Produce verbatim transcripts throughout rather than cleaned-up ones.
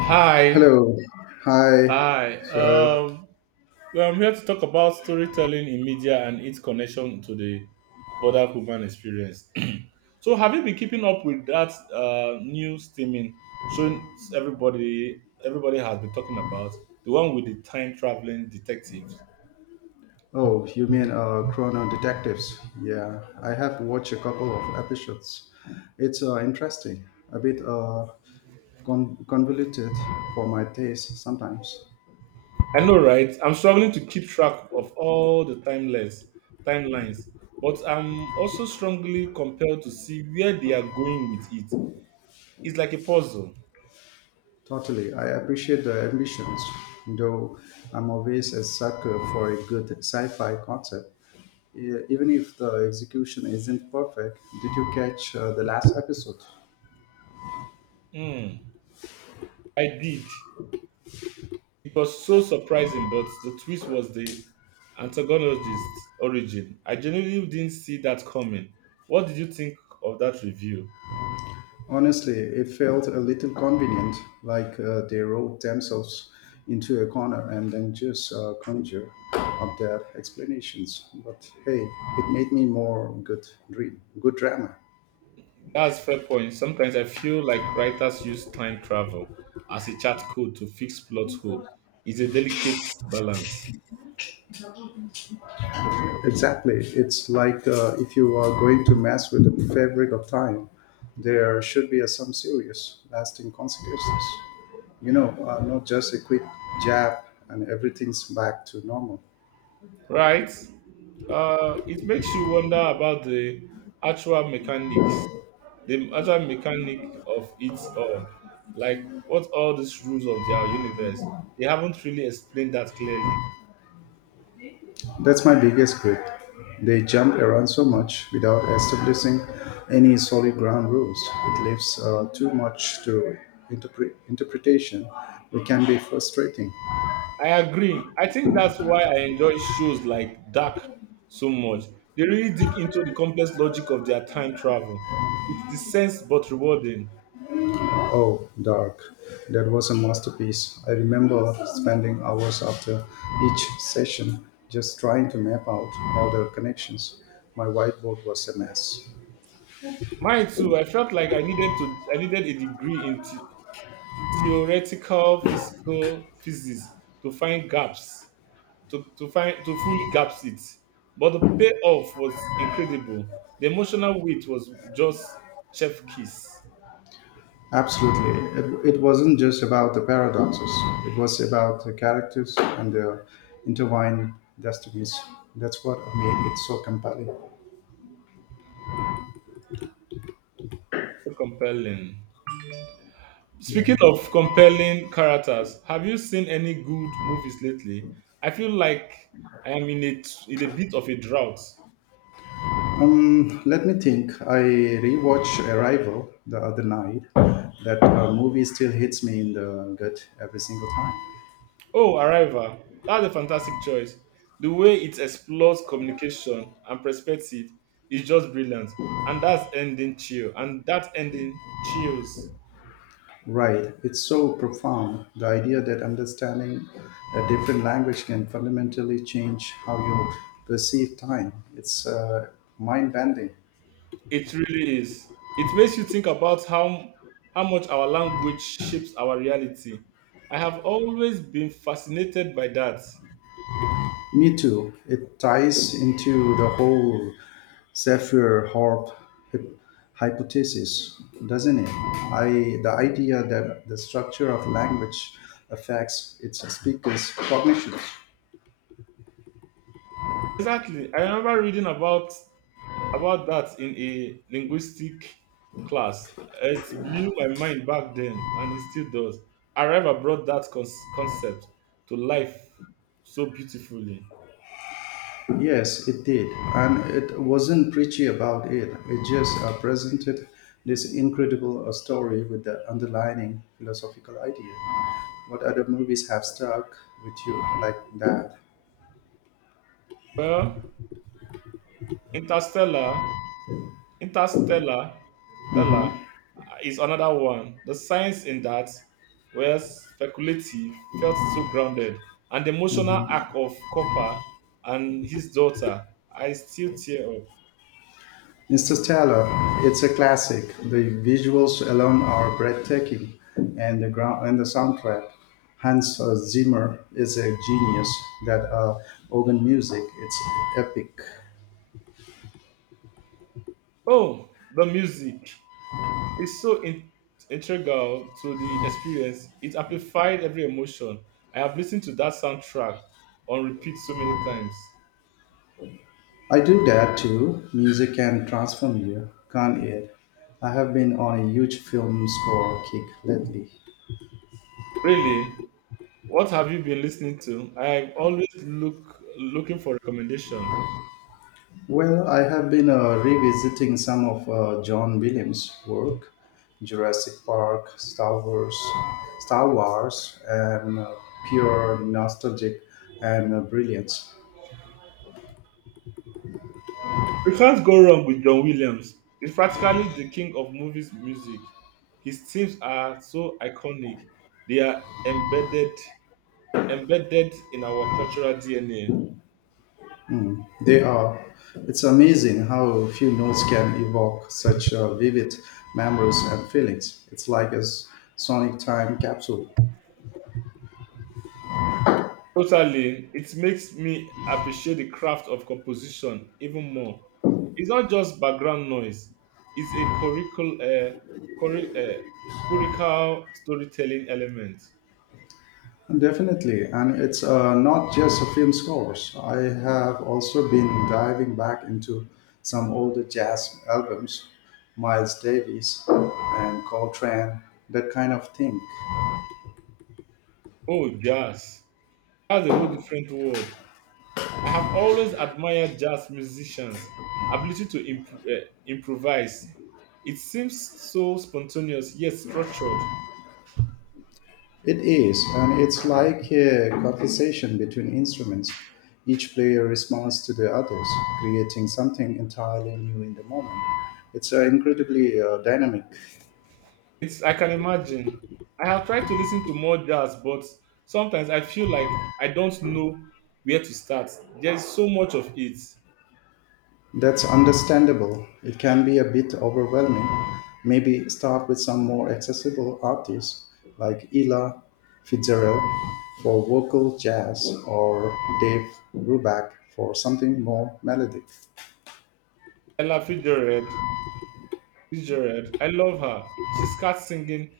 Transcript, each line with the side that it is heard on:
right: Hi.
left: Hello. Hi.
right: Hi.
left: So,
right: Um, well, I'm here to talk about storytelling in media and its connection to the border human experience. So, have you been keeping up with that uh, new streaming showing everybody everybody has been talking about, the one with the time traveling detectives?
left: oh, you mean uh, Chrono Detectives? Yeah, I have watched a couple of episodes. It's uh, interesting, a bit uh, con- convoluted for my taste sometimes.
right: I know, right? I'm struggling to keep track of all the timeless timelines, but I'm also strongly compelled to see where they are going with it. It's like a puzzle.
left: Totally, I appreciate the ambitions, though I'm always a sucker for a good sci-fi concept. E- Even if the execution isn't perfect, did you catch uh, the last episode?
right: Hmm. I did. It was so surprising, but the twist was the antagonist's origin. I genuinely didn't see that coming. What did you think of that review?
left: Honestly, it felt a little convenient, like uh, they wrote themselves into a corner and then just uh, conjure up their explanations. But hey, it made me more good dream, good drama.
right: That's fair point. Sometimes I feel like writers use time travel as a chat code to fix plot hole. It's a delicate balance,
left: Exactly, it's like uh, if you are going to mess with the fabric of time, there should be uh, some serious, lasting consequences. You know, uh, not just a quick jab and everything's back to normal.
right: right? Uh, it makes you wonder about the actual mechanics the actual mechanic of it all. Like, what all these rules of their universe? They haven't really explained that clearly.
left: That's my biggest grip. They jump around so much without establishing any solid ground rules. It leaves uh, too much to interpre- interpretation. It can be frustrating.
right: I agree. I think that's why I enjoy shows like Dark so much. They really dig into the complex logic of their time travel. It's the sense but rewarding.
left: Oh, Dark. That was a masterpiece. I remember spending hours after each session just trying to map out all the connections. My whiteboard was a mess.
right: Mine too. I felt like I needed to. I needed a degree in the- theoretical physical physics to find gaps to, to find to fully grasp it. But the payoff was incredible. The emotional weight was just chef kiss.
left: Absolutely. It, it wasn't just about the paradoxes, it was about the characters and their intertwined destinies. That's what made it so compelling.
right: So compelling.
left: Yeah.
right: Speaking of compelling characters, have you seen any good movies lately? I feel like I am in a, in a bit of a drought.
left: Um, let me think. I rewatched Arrival the other night. That uh, movie still hits me in the gut every single time.
right: Oh, Arrival. That's a fantastic choice. The way it explores communication and perspective is just brilliant. And that's ending chill. And that ending chills.
left: Right. It's so profound. The idea that understanding a different language can fundamentally change how you perceive time. It's uh, mind bending.
right: It really is. It makes you think about how how much our language shapes our reality. I have always been fascinated by that.
left: Me too. It ties into the whole Sapphire Horp hy- hypothesis, doesn't it? I The idea that the structure of language affects its speaker's cognitions.
right: Exactly. I remember reading about about that in a linguistic class. It blew my mind back then, and it still does. Arriva brought that con- concept to life so beautifully.
left: Yes, it did, and it wasn't preachy about it. It just uh, presented this incredible uh, story with the underlining philosophical idea. What other movies have stuck with you like that?
right: Well, Interstellar Interstellar Interstellar uh, is another one. The science in that were speculative, felt so grounded, and the emotional arc of Copper and his daughter, I still tear up.
left: Interstellar, it's a classic. The visuals alone are breathtaking, and the ground and the soundtrack. Hans uh, Zimmer is a genius. That uh, organ music, it's epic.
right: Oh, the music is so in- integral to the experience. It amplified every emotion. I have listened to that soundtrack on repeat so many times.
left: I do that too. Music can transform you, can't it? I have been on a huge film score kick lately.
right: Really, what have you been listening to? I'm always look looking for recommendation.
left: Well, I have been uh, revisiting some of uh, John Williams' work, Jurassic Park, Star Wars, Star Wars, and uh, pure nostalgic and uh, brilliance.
right: You can't go wrong with John Williams. He's practically the king of movies music. His themes are so iconic. They are embedded embedded in our cultural D N A.
left: They are. It's amazing how few notes can evoke such uh, vivid memories and feelings. It's like a s- sonic time capsule.
right: Totally, it makes me appreciate the craft of composition even more. It's not just background noise. It's a curricul, uh, curri- uh, curricular storytelling element.
left: Definitely, and it's uh, not just a film scores. I have also been diving back into some older jazz albums, Miles Davis and Coltrane, that kind of thing.
right: Oh, jazz. That's a whole different world. I have always admired jazz musicians' ability to imp- uh, improvise. It seems so spontaneous yet structured.
left: It is, and it's like a conversation between instruments. Each player responds to the others, creating something entirely new in the moment. It's uh, incredibly uh, dynamic.
right: It's, I can imagine. I have tried to listen to more jazz, but sometimes I feel like I don't know where to start. There's so much of it.
left: That's understandable. It can be a bit overwhelming. Maybe start with some more accessible artists like Ella Fitzgerald for vocal jazz or Dave Brubeck for something more melodic.
right: Ella Fitzgerald, Fitzgerald, I love her. She's scat singing.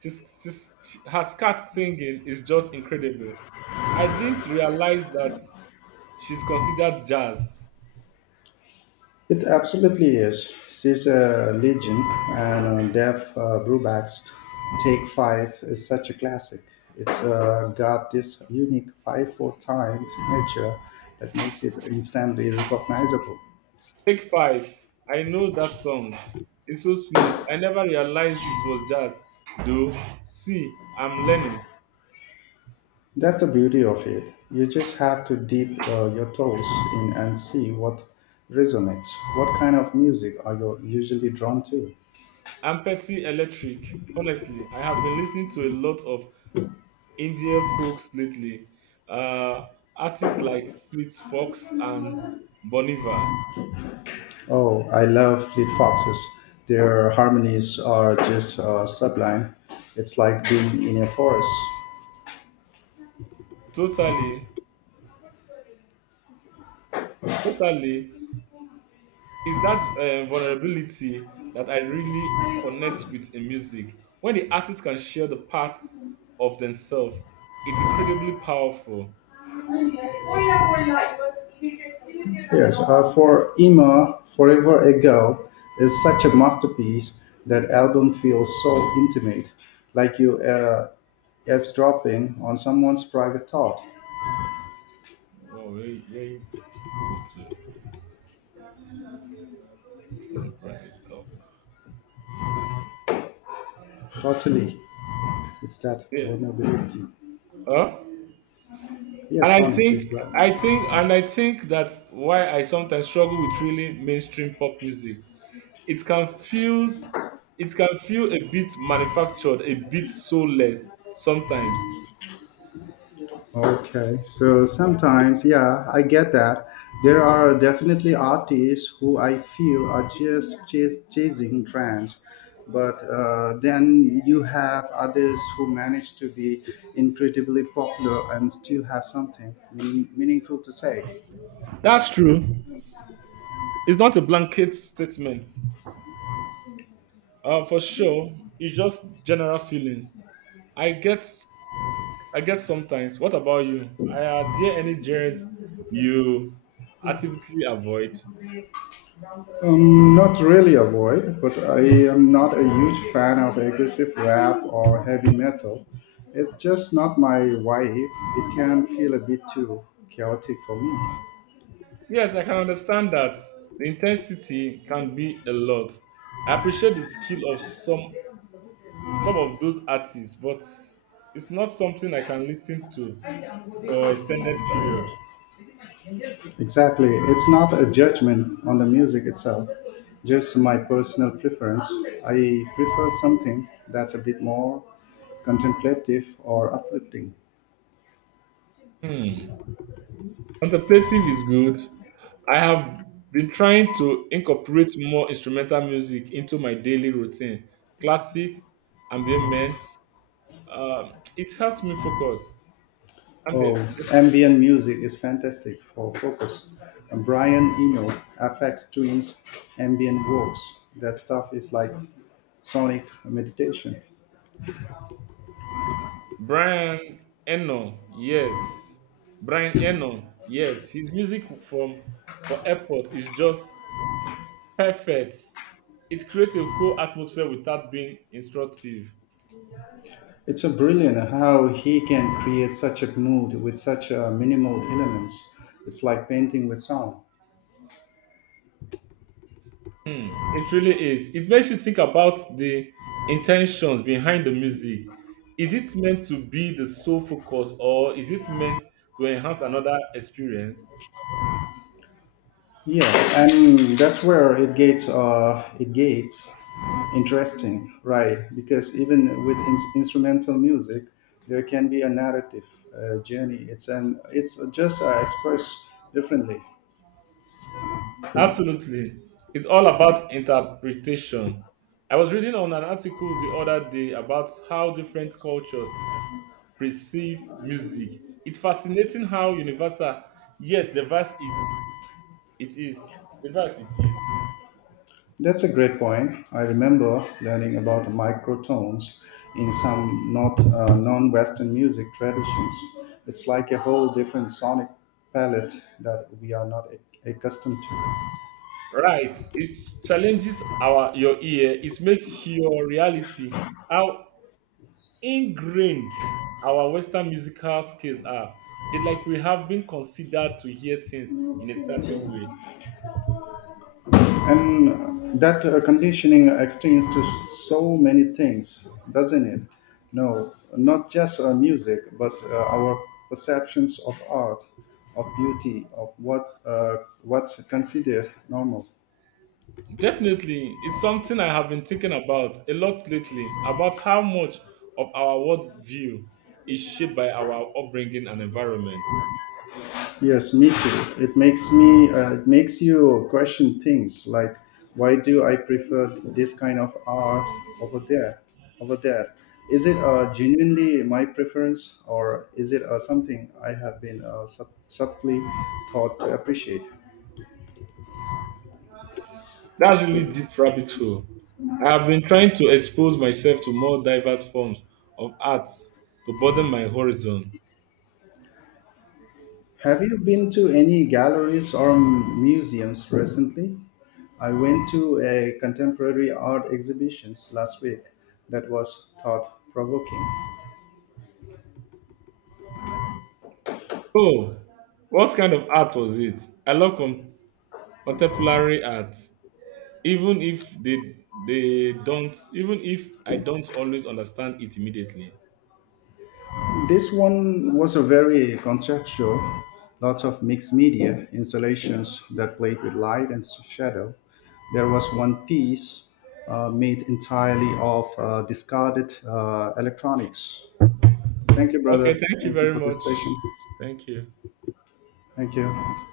right: She's, she's, she, her scat singing is just incredible. I didn't realize that she's considered jazz.
left: It absolutely is. She's a legend, and uh, Dave uh, Brubeck's Take Five is such a classic. It's uh, got this unique five four time signature that makes it instantly recognizable.
right: Take five. I know that song. It's so smooth. I never realized it was jazz, though. See, I'm learning.
left: That's the beauty of it. You just have to dip uh, your toes in and see what resonates. What kind of music are you usually drawn to?
right: I'm petty electric. Honestly, I have been listening to a lot of Indian folks lately. Uh, artists like Fleet Fox and Boniva.
left: Oh, I love Fleet Foxes. Their harmonies are just uh, sublime. It's like being in a forest.
right: Totally, totally. It's that uh, vulnerability that I really connect with in music. When the artist can share the parts of themselves, it's incredibly powerful.
left: Yes, uh, for Emma, Forever Ago is such a masterpiece. That album feels so intimate, like you uh, eavesdropping on someone's private thought.
right: Wow, very, very good. uh, um, practical.
left: Totally, it's that
right: Yeah.
left: vulnerability.
right: Huh? And
left: Yes,
right: I
left: Tony, please go
right: think,
left: ahead.
right: I think, and I think that's why I sometimes struggle with really mainstream pop music. It can feels, it can feel a bit manufactured, a bit soulless sometimes.
left: Okay, so sometimes, yeah, I get that. There are definitely artists who I feel are just chas- chasing trends, but uh, then you have others who manage to be incredibly popular and still have something meaning- meaningful to say.
right: That's true. It's not a blanket statement, uh, for sure. It's just general feelings. I get, I get sometimes. What about you? Are there any genres you actively avoid?
left: Um, not really avoid, but I am not a huge fan of aggressive rap or heavy metal. It's just not my vibe. It can feel a bit too chaotic for me.
right: Yes, I can understand that the intensity can be a lot. I appreciate the skill of some some of those artists, but it's not something I can listen to for extended period.
left: Exactly. It's not a judgment on the music itself, just my personal preference. I prefer something that's a bit more contemplative or uplifting.
right: Hmm. Contemplative is good. I have been trying to incorporate more instrumental music into my daily routine. Classic, ambient, um, it helps me focus. Ambient,
left: Oh,
right: helps me focus.
left: ambient music is fantastic for focus. And Brian Eno, F X Twins, ambient works. That stuff is like sonic meditation.
right: Brian Eno, yes. Brian Eno, yes. His music from for airport is just perfect. It creates a whole atmosphere without being instructive.
left: It's a brilliant how he can create such a mood with such uh, minimal elements. It's like painting with sound.
right: Hmm. It really is. It makes you think about the intentions behind the music. Is it meant to be the sole focus or is it meant to enhance another experience?
left: Yes, and that's where it gets uh, it gets interesting, right? Because even with in- instrumental music, there can be a narrative uh, journey. It's an it's just uh, expressed differently.
right: Absolutely. It's all about interpretation. I was reading on an article the other day about how different cultures perceive music. It's fascinating how universal yet diverse it, it is. Diverse it is.
left: That's a great point. I remember learning about microtones in some not uh, non-Western music traditions. It's like a whole different sonic palette that we are not ac- accustomed
right: Right. It challenges our your ear. It makes your reality how ingrained our Western musical skills are. It's like we have been considered to hear things in a certain
left: to.
right: way.
left: And that uh, conditioning extends to so many things, doesn't it? No, not just uh, music, but uh, our perceptions of art, of beauty, of what's, uh, what's considered normal.
right: Definitely, it's something I have been thinking about a lot lately about how much of our worldview is shaped by our upbringing and environment.
left: Yes, me too. It makes me, uh, it makes you question things like, why do I prefer this kind of art over there, over there? Is it uh, genuinely my preference, or is it uh, something I have been uh, sub- subtly taught to appreciate?
right: That's really deep rabbit hole. I have been trying to expose myself to more diverse forms of arts to broaden my horizon.
left: Have you been to any galleries or museums recently? I went to a contemporary art exhibitions last week that was thought provoking.
right: Oh, what kind of art was it? I love con- contemporary art, even if they they don't, even if I don't always understand it immediately.
left: This one was a very conceptual, lots of mixed media installations that played with light and shadow. There was one piece uh, made entirely of uh, discarded uh, electronics. Thank you,
right: Okay,
left: brother.
right: thank you
left: Thank you
right: very
left: for this
right: much.
left: session.
right: Thank you.
left: Thank you.